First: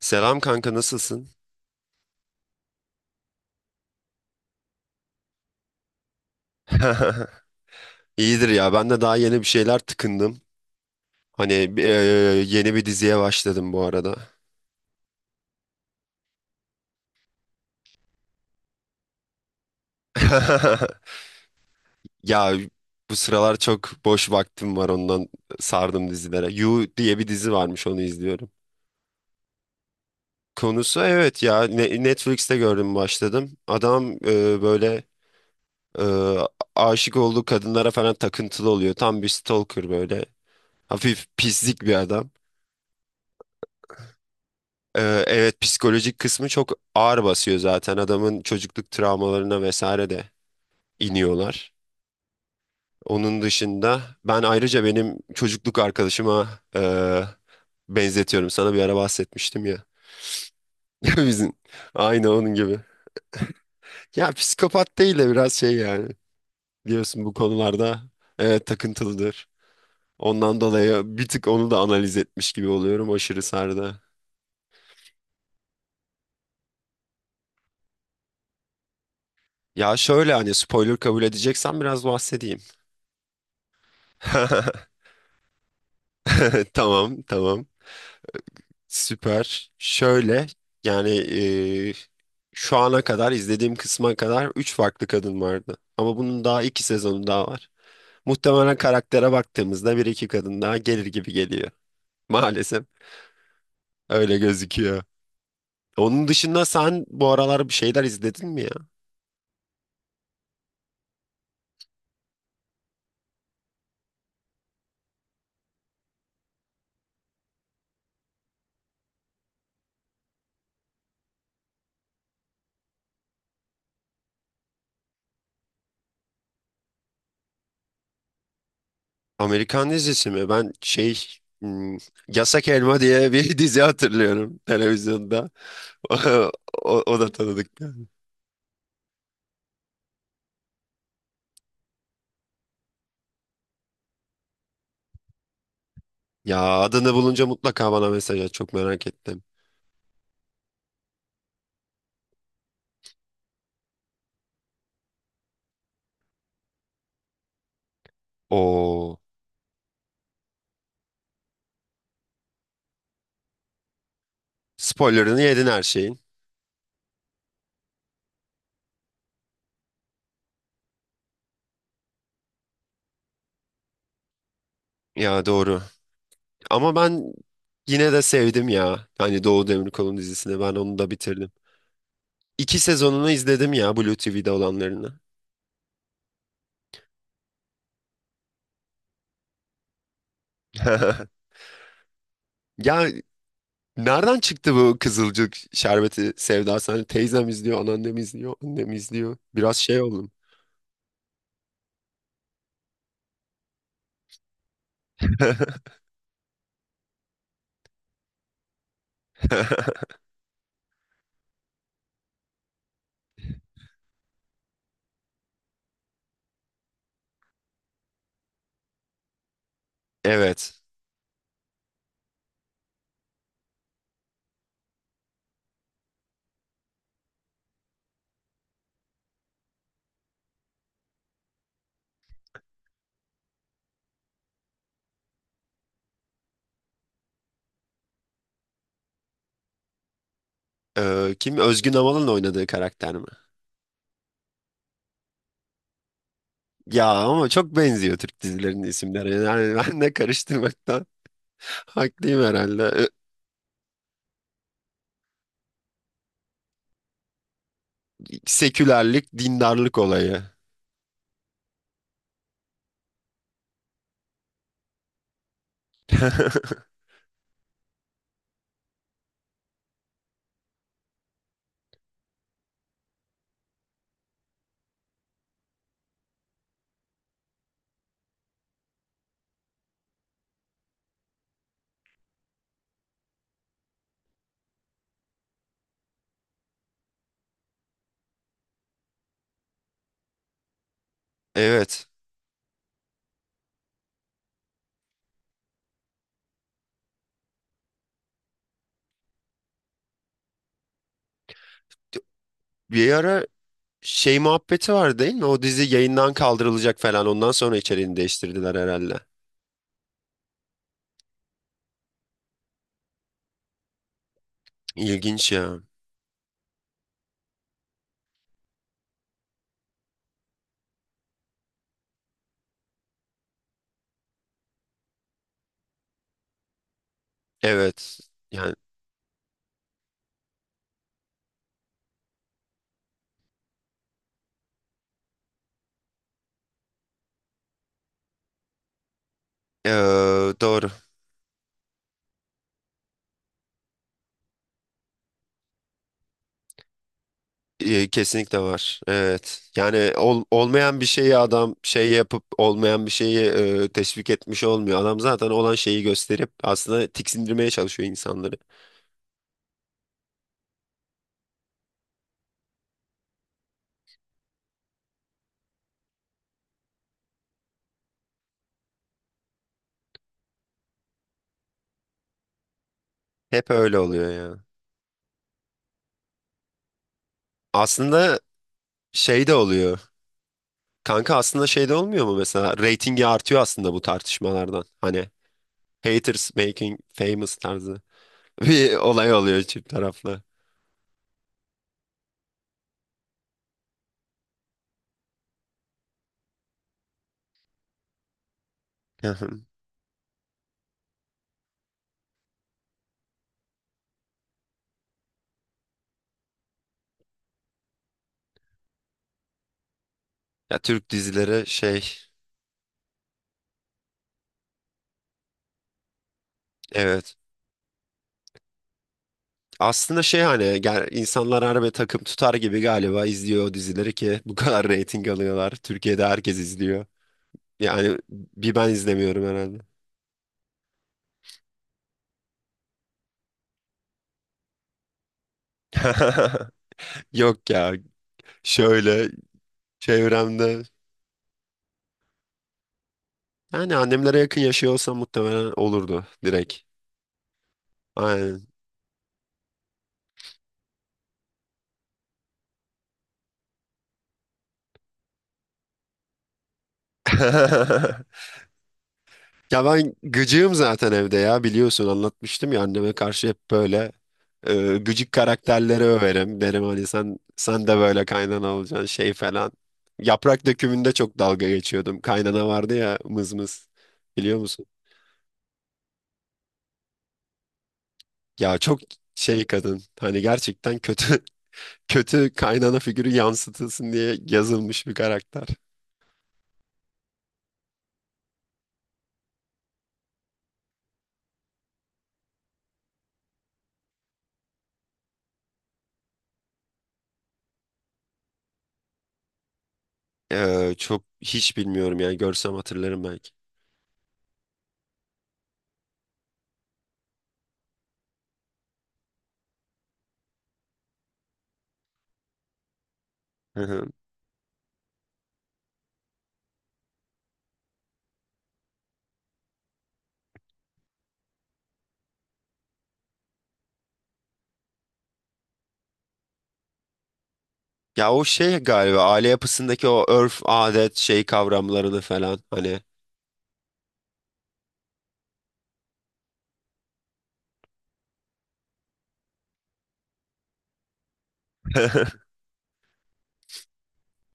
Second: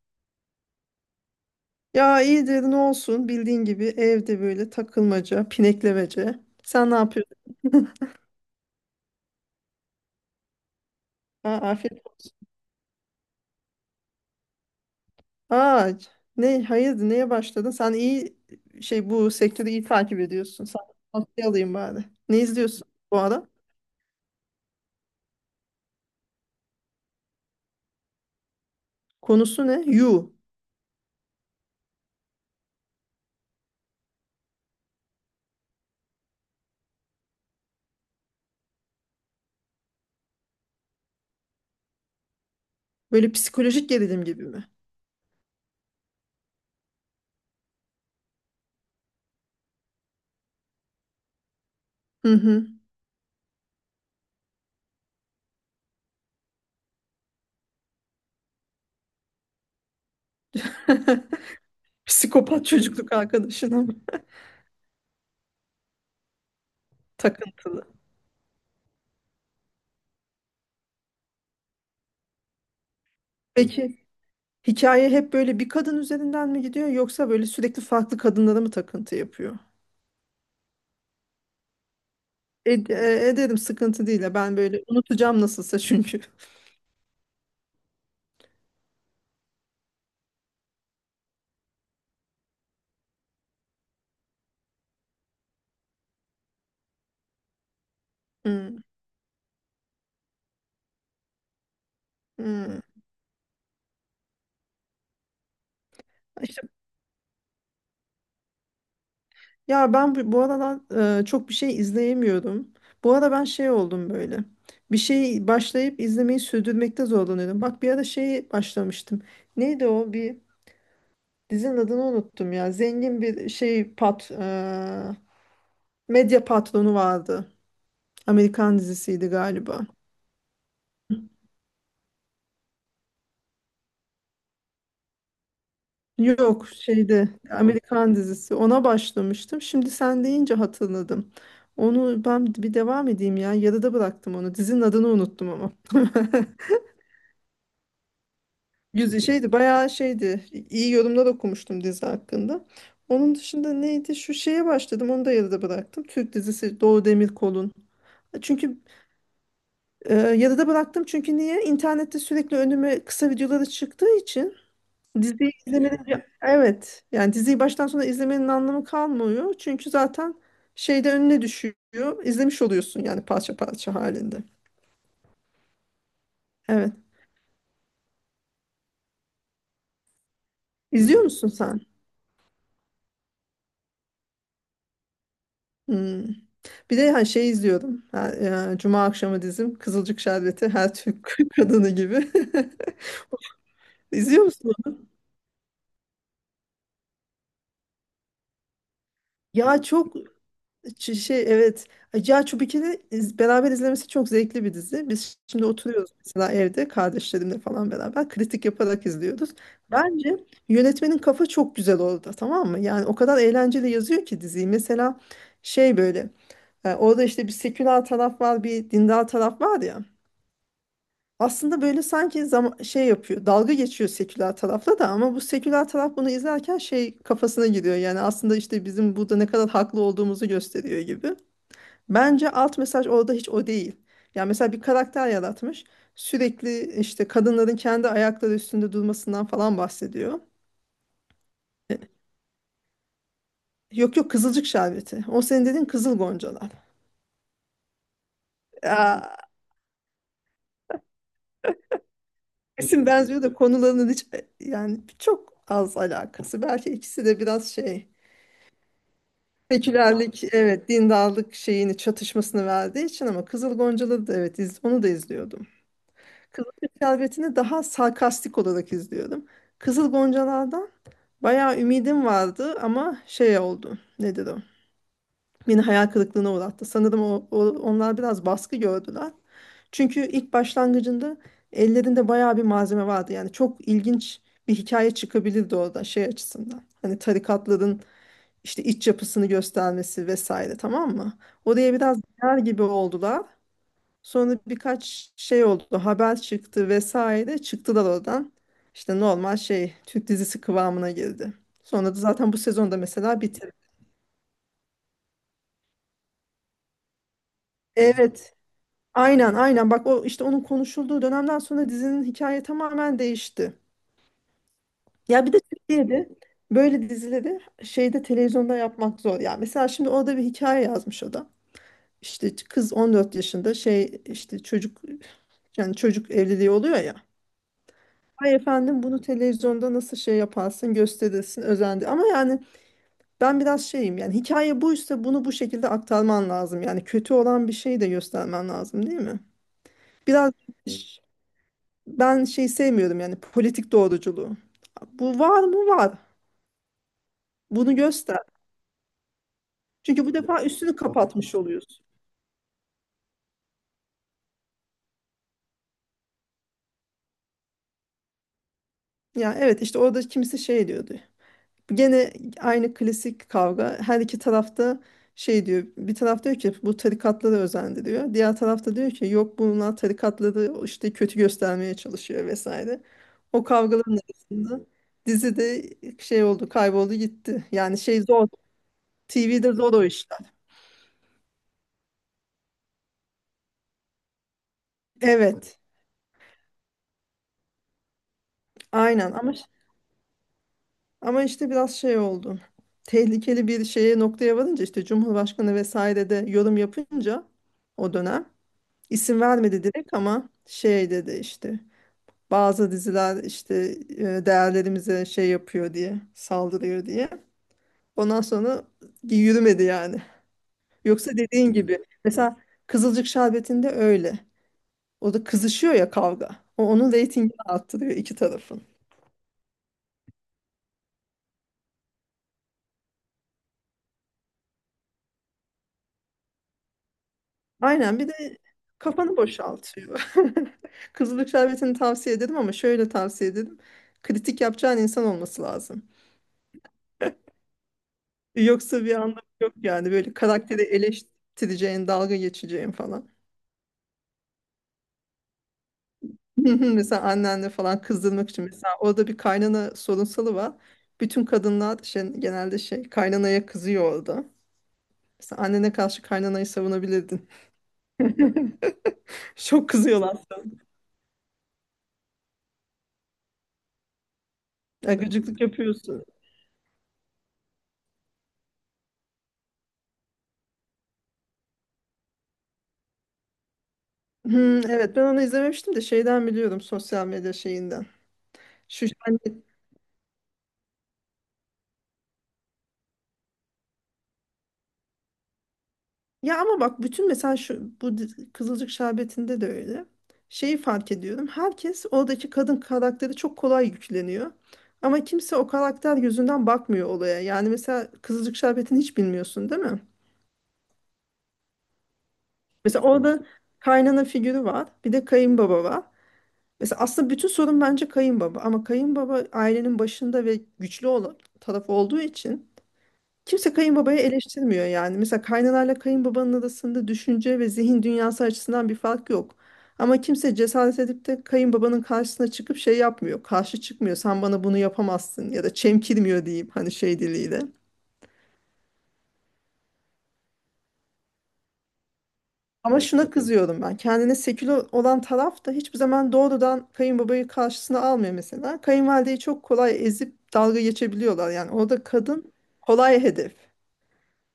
Selam kanka, nasılsın? Ya iyidir ne olsun bildiğin gibi evde böyle takılmaca, pineklemece. Sen ne yapıyorsun? İyidir ya, ben de daha yeni bir şeyler tıkındım. Hani Aa, e, afiyet olsun. yeni bir diziye başladım bu arada. Aa, ne hayırdır neye başladın? Sen iyi şey bu sektörü iyi takip ediyorsun. Sen tavsiye alayım bari. Ne Ya izliyorsun bu bu ara? sıralar çok boş vaktim var, ondan sardım dizilere. You diye bir dizi varmış, onu izliyorum. Konusu ne? You. Konusu evet ya, Netflix'te gördüm, başladım. Adam böyle e, aşık olduğu kadınlara falan takıntılı oluyor. Tam bir stalker böyle. Hafif pislik bir adam. Böyle psikolojik gerilim gibi mi? Evet, psikolojik kısmı çok ağır basıyor, zaten adamın çocukluk travmalarına vesaire de iniyorlar. Hı hı. Onun dışında ben ayrıca benim çocukluk arkadaşıma e, benzetiyorum. Sana bir ara bahsetmiştim ya. Bizim aynı onun Psikopat gibi. çocukluk arkadaşına mı? Ya psikopat değil de biraz şey yani. Biliyorsun bu Takıntılı. konularda evet, takıntılıdır. Ondan dolayı bir tık onu da analiz etmiş gibi oluyorum, aşırı Peki sardı. hikaye hep böyle bir kadın üzerinden mi gidiyor yoksa böyle sürekli farklı kadınlara mı takıntı yapıyor? Ya şöyle, hani spoiler kabul edeceksen biraz bahsedeyim. E, e, ederim, sıkıntı değil ya, ben böyle unutacağım nasılsa çünkü. Tamam tamam. Süper. Şöyle, yani şu ana kadar izlediğim kısma kadar 3 farklı kadın vardı. Ama bunun daha 2 sezonu daha var. Muhtemelen Hmm, karaktere baktığımızda bir iki kadın daha gelir gibi geliyor. hmm. Maalesef öyle gözüküyor. Onun dışında İşte, sen bu aralar bir şeyler izledin mi ya? ya ben bu aralar çok bir şey izleyemiyorum. Bu ara ben şey oldum böyle. Bir şeyi başlayıp izlemeyi sürdürmekte zorlanıyorum. Bak bir ara şeyi başlamıştım. Neydi o? Bir dizinin adını unuttum ya. Zengin bir şey medya patronu vardı. Amerikan dizisiydi galiba. Amerikan dizisi mi? Ben şey, hmm, Yasak Elma diye bir dizi hatırlıyorum televizyonda. Yok O, o şeyde da tanıdık geldi. Amerikan dizisi, ona başlamıştım. Şimdi sen deyince hatırladım. Onu ben bir devam edeyim ya. Yarıda bıraktım onu. Dizinin adını unuttum ama. Ya adını bulunca mutlaka bana mesaj at. Çok merak Güzel ettim. şeydi, bayağı şeydi. İyi yorumlar okumuştum dizi hakkında. Onun dışında neydi? Şu şeye başladım. Onu da yarıda bıraktım. Türk dizisi, Doğu Demirkol'un. Çünkü O yarıda bıraktım, çünkü niye? İnternette sürekli önüme kısa videoları çıktığı için spoilerını diziyi yedin her izlemenin şeyin. Evet, yani diziyi baştan sona izlemenin anlamı kalmıyor. Çünkü zaten şeyde önüne düşüyor. İzlemiş oluyorsun yani, parça parça halinde. Ya doğru. Evet. Ama ben yine de sevdim ya. Hani Doğu Demirkol'un dizisini, ben onu da İzliyor musun bitirdim. sen? İki sezonunu izledim ya, Blue TV'de olanlarını. Hmm. Bir de hani şey izliyordum. Ha, Cuma akşamı dizim Kızılcık Şerbeti, her Türk kadını gibi. Ya nereden İzliyor musun? çıktı bu Kızılcık şerbeti sevdası? Hani teyzem izliyor, anneannem izliyor, annem izliyor. Biraz Ya şey çok oldum. Şey, evet. Cihan Çubikin'i beraber izlemesi çok zevkli bir dizi. Biz şimdi oturuyoruz mesela, evde kardeşlerimle falan beraber kritik yaparak izliyoruz. Bence yönetmenin kafa çok güzel orada, tamam mı? Yani o kadar eğlenceli yazıyor ki diziyi. Mesela şey böyle orada işte bir seküler taraf var, bir dindar taraf var ya. Evet. Aslında böyle sanki zam şey yapıyor, dalga geçiyor seküler tarafla da, ama bu seküler taraf bunu izlerken şey kafasına giriyor. Yani aslında işte bizim burada ne kadar haklı olduğumuzu gösteriyor gibi. Bence alt mesaj orada hiç o değil. Yani mesela bir karakter yaratmış. Sürekli işte kadınların kendi ayakları üstünde durmasından falan bahsediyor. Kim? Özgün Amal'ın oynadığı karakter mi? Yok yok, kızılcık şerbeti. O senin dediğin Kızıl Goncalar. Ya ama çok benziyor Türk dizilerinin isimleri. Aa, Yani ben de karıştırmaktan haklıyım isim herhalde. benziyor da konularının hiç, yani çok az alakası. Belki ikisi de biraz şey Sekülerlik, dindarlık olayı. sekülerlik, evet dindarlık şeyini, çatışmasını verdiği için, ama Kızıl Goncaları da evet, onu da izliyordum. Kızıl Şerbeti'ni daha sarkastik olarak izliyordum. Kızıl Goncalar'dan bayağı ümidim vardı ama şey oldu. Nedir o? Beni hayal kırıklığına uğrattı. Sanırım onlar biraz baskı gördüler. Çünkü ilk başlangıcında ellerinde bayağı bir malzeme vardı. Yani çok ilginç bir hikaye çıkabilirdi orada şey açısından. Hani tarikatların işte iç yapısını göstermesi vesaire, tamam mı? Oraya Evet. biraz girer gibi oldular. Sonra birkaç şey oldu, haber çıktı vesaire. Çıktılar oradan. İşte normal şey Türk dizisi kıvamına girdi. Sonra da zaten bu sezonda Bir mesela ara bitirdi. şey muhabbeti var değil mi? O dizi yayından kaldırılacak falan. Ondan sonra içeriğini Evet. değiştirdiler herhalde. Aynen aynen, bak o işte onun konuşulduğu dönemden sonra dizinin hikaye tamamen değişti. Ya İlginç bir de ya. Türkiye'de böyle dizileri şeyde televizyonda yapmak zor. Ya mesela şimdi orada bir hikaye yazmış o da. İşte kız 14 yaşında şey, işte çocuk, yani çocuk evliliği oluyor ya. Evet. Ay Yani efendim, bunu televizyonda nasıl şey yaparsın, gösterirsin, özendi. Ama yani ben biraz şeyim, yani hikaye buysa bunu bu şekilde aktarman lazım. Yani kötü olan bir şeyi de göstermen lazım değil mi? Biraz eee, doğru. ş- ben şey sevmiyorum yani, politik doğruculuğu. Bu var mı, var. Bunu E, göster. kesinlikle var. Evet. Yani Çünkü bu defa üstünü olmayan bir şeyi kapatmış adam oluyorsun. şey yapıp olmayan bir şeyi teşvik etmiş olmuyor. Adam zaten olan şeyi gösterip aslında tiksindirmeye çalışıyor insanları. Ya evet, işte orada kimisi şey diyordu. Gene aynı klasik kavga. Her iki tarafta şey diyor. Bir taraf diyor ki bu tarikatları özendiriyor. Diğer tarafta diyor ki yok, bunlar tarikatları işte kötü göstermeye çalışıyor vesaire. O Hep öyle kavgaların oluyor ya. arasında dizi de şey oldu, kayboldu gitti. Yani şey Aslında zor. şey de TV'de zor oluyor. o işler. Kanka, aslında şeyde olmuyor mu mesela, reytingi artıyor aslında bu tartışmalardan. Hani Evet. haters making famous tarzı bir Aynen, olay ama oluyor çift taraflı. ama işte biraz şey oldu. Tehlikeli bir şeye, noktaya varınca işte Cumhurbaşkanı vesaire de yorum yapınca, o dönem Hı İsim hı. vermedi direkt ama şey dedi işte, bazı diziler işte değerlerimize şey yapıyor diye, saldırıyor diye. Ondan sonra yürümedi yani. Ya Türk Yoksa dizileri dediğin gibi şey, mesela Kızılcık Şerbeti'nde öyle. O da kızışıyor ya kavga. O onun evet. reytingini arttırıyor, iki tarafın. Aslında şey, hani gel, insanlar harbi takım tutar gibi galiba izliyor o dizileri ki bu kadar reyting alıyorlar. Türkiye'de herkes izliyor. Yani Aynen, bir de bir ben kafanı izlemiyorum herhalde. boşaltıyor. Kızılcık Şerbeti'ni tavsiye ederim, ama şöyle tavsiye ederim. Kritik yapacağın insan olması lazım. Yok ya, Yoksa bir şöyle anlamı yok yani, böyle çevremde, karakteri eleştireceğin, dalga geçeceğin falan. yani annemlere yakın yaşıyor olsam muhtemelen olurdu Hı direkt. hı, mesela annenle falan kızdırmak için, Aynen. mesela orada bir kaynana sorunsalı var. Bütün kadınlar şey, genelde şey kaynanaya kızıyor orada. Mesela annene karşı kaynanayı savunabilirdin. Ya Çok ben kızıyorlar sana. gıcığım zaten evde ya, biliyorsun anlatmıştım ya, anneme karşı hep böyle Ya gıcık gıcıklık karakterleri yapıyorsun. överim. Derim hani sen de böyle kaynana olacaksın şey falan. Yaprak Dökümü'nde çok dalga geçiyordum. Kaynana vardı ya mız mız, biliyor musun? Hmm, evet, ben onu izlememiştim de şeyden biliyorum, sosyal medya şeyinden. Ya çok Şu hani, şey kadın, hani gerçekten kötü kötü kaynana figürü yansıtılsın diye yazılmış bir karakter. ya ama bak bütün, mesela şu bu Kızılcık Şerbeti'nde de öyle. Şeyi fark ediyorum. Herkes oradaki kadın karakteri çok kolay yükleniyor. Ama kimse o karakter yüzünden bakmıyor olaya. Yani mesela Kızılcık Şerbeti'ni hiç bilmiyorsun değil mi? Çok hiç bilmiyorum yani, görsem Mesela hatırlarım orada belki. kaynana figürü var. Bir de kayınbaba var. Mesela aslında bütün sorun bence kayınbaba. Ama kayınbaba ailenin başında ve güçlü olan taraf olduğu için kimse kayınbabayı eleştirmiyor yani. Mesela kaynanayla kayınbabanın arasında düşünce ve zihin dünyası açısından bir fark yok. Ama kimse cesaret edip de kayınbabanın karşısına çıkıp şey yapmıyor. Karşı çıkmıyor. Sen bana bunu yapamazsın, ya da çemkirmiyor diyeyim, hani şey diliyle. Ya o şey galiba, aile yapısındaki o örf, adet, şey kavramlarını falan Ama hani. evet, şuna evet kızıyorum ben. Kendine seküler olan taraf da hiçbir zaman doğrudan kayınbabayı karşısına almıyor mesela. Kayınvalideyi çok kolay ezip dalga geçebiliyorlar. Yani orada kadın kolay hedef.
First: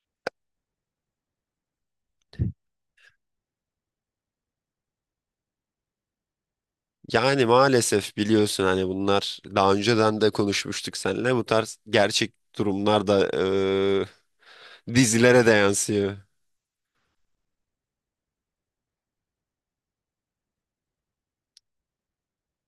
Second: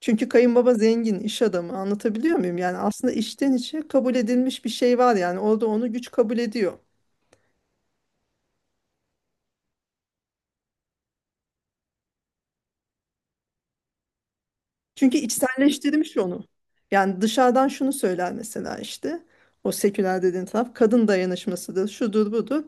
Çünkü kayınbaba zengin, iş adamı, anlatabiliyor muyum? Yani aslında içten içe kabul edilmiş bir şey var yani, orada onu güç kabul ediyor. Yani maalesef biliyorsun hani, bunlar daha önceden de konuşmuştuk seninle, bu tarz gerçek durumlar da Çünkü dizilere de içselleştirmiş yansıyor. onu. Yani dışarıdan şunu söyler mesela işte, o seküler dediğin taraf kadın dayanışmasıdır, şudur budur.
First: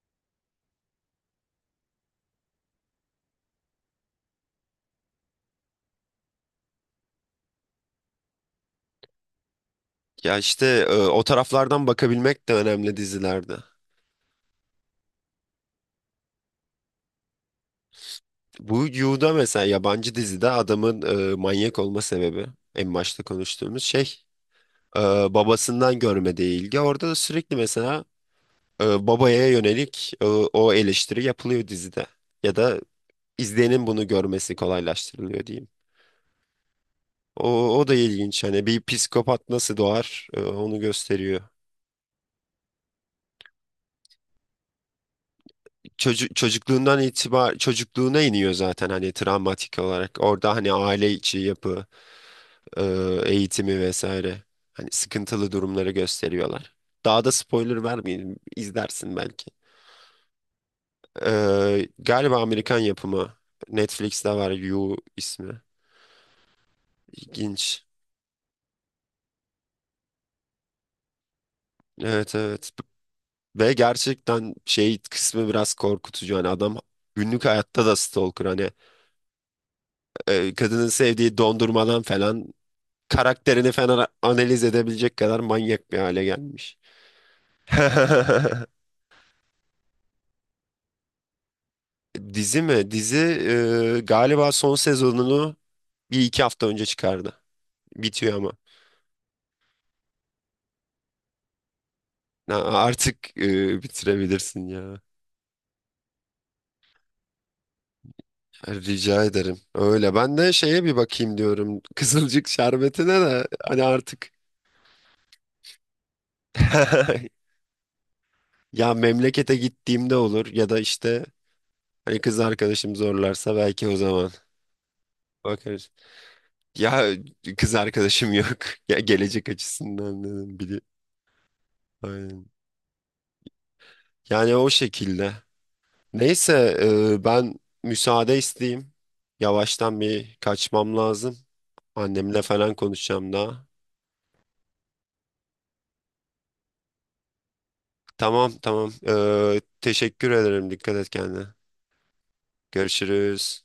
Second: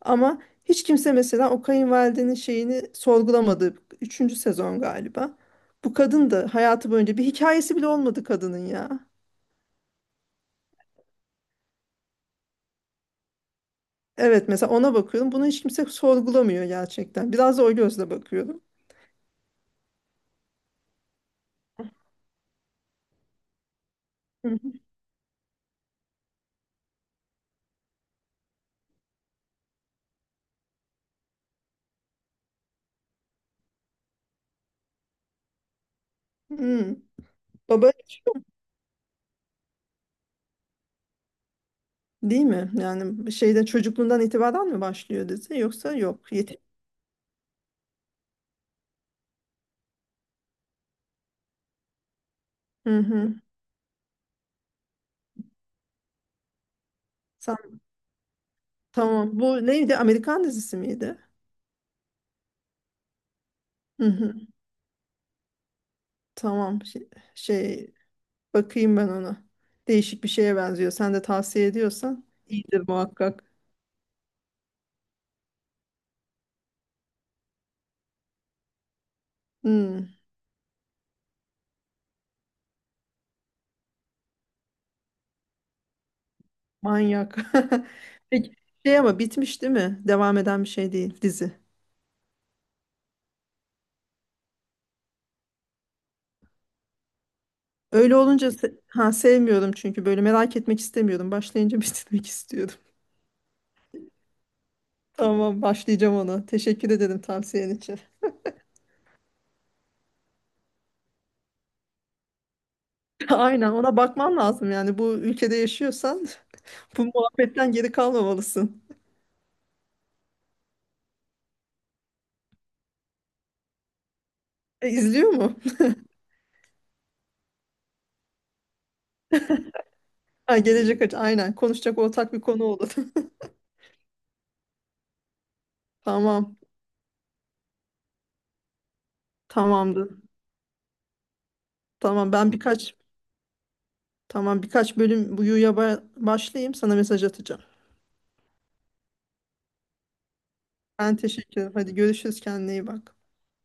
Ama hiç kimse mesela o kayınvalidenin şeyini sorgulamadı. Üçüncü sezon galiba. Bu kadın da hayatı boyunca bir hikayesi bile olmadı kadının ya. Ya işte o taraflardan bakabilmek de önemli dizilerde. Evet, mesela ona bakıyorum. Bunu hiç kimse sorgulamıyor gerçekten. Biraz da o gözle bakıyorum. Bu Yu'da mesela, yabancı dizide adamın manyak olma sebebi, en başta konuştuğumuz şey, e, babasından görmediği ilgi. Orada da sürekli mesela babaya yönelik o eleştiri yapılıyor dizide. Ya da izleyenin bunu görmesi kolaylaştırılıyor diyeyim. Hmm. O, o Baba da ilginç. Hani bir psikopat nasıl doğar, onu gösteriyor. değil mi? Yani şeyden çocukluğundan itibaren mi başlıyor dizi, yoksa yok yetiş. Çocukluğundan çocukluğuna iniyor zaten, hani travmatik olarak. Orada hani aile içi yapı, e, Hı hı. eğitimi vesaire. Hani sıkıntılı durumları gösteriyorlar. Daha da Sen, spoiler vermeyeyim, izlersin tamam. belki. Bu neydi? Amerikan dizisi miydi? E, galiba Amerikan yapımı. Hı Netflix'te hı. var, You ismi. Tamam. Şey, İlginç. şey, bakayım ben ona. Değişik bir şeye benziyor. Sen de tavsiye ediyorsan Evet evet. iyidir muhakkak. Ve gerçekten şey kısmı biraz korkutucu. Hani adam günlük hayatta da stalker. Hani Hmm, kadının sevdiği dondurmadan falan karakterini falan analiz edebilecek kadar manyak bir hale gelmiş. manyak. Peki şey, ama bitmiş değil mi? Devam eden bir şey değil dizi. Dizi mi? Dizi galiba son sezonunu bir iki hafta önce çıkardı. Öyle Bitiyor olunca ama. Ha sevmiyorum, çünkü böyle merak etmek istemiyordum. Başlayınca bitirmek Ya istiyordum. artık bitirebilirsin ya. Tamam, başlayacağım ona. Teşekkür ederim tavsiyen için. Rica ederim. Öyle. Ben de şeye bir bakayım diyorum, Kızılcık Şerbeti'ne de Aynen, hani ona artık. bakman lazım yani, bu ülkede yaşıyorsan bu muhabbetten geri kalmamalısın. Ya memlekete gittiğimde olur, ya da işte hani kız arkadaşım zorlarsa belki o zaman E, izliyor mu? bakarız. Ya kız arkadaşım yok. Ya gelecek açısından Ha, dedim bili. gelecek aynen, konuşacak ortak bir Aynen. konu olur. Yani o şekilde. Tamam, Neyse, ben müsaade isteyeyim. Yavaştan tamamdır. bir kaçmam lazım. Tamam, Annemle ben falan birkaç, konuşacağım daha. tamam birkaç bölüm bu yuya başlayayım, sana mesaj atacağım. Tamam tamam. E, teşekkür ederim. Dikkat et Ben kendine. teşekkür ederim. Hadi görüşürüz, kendine iyi bak. Görüşürüz.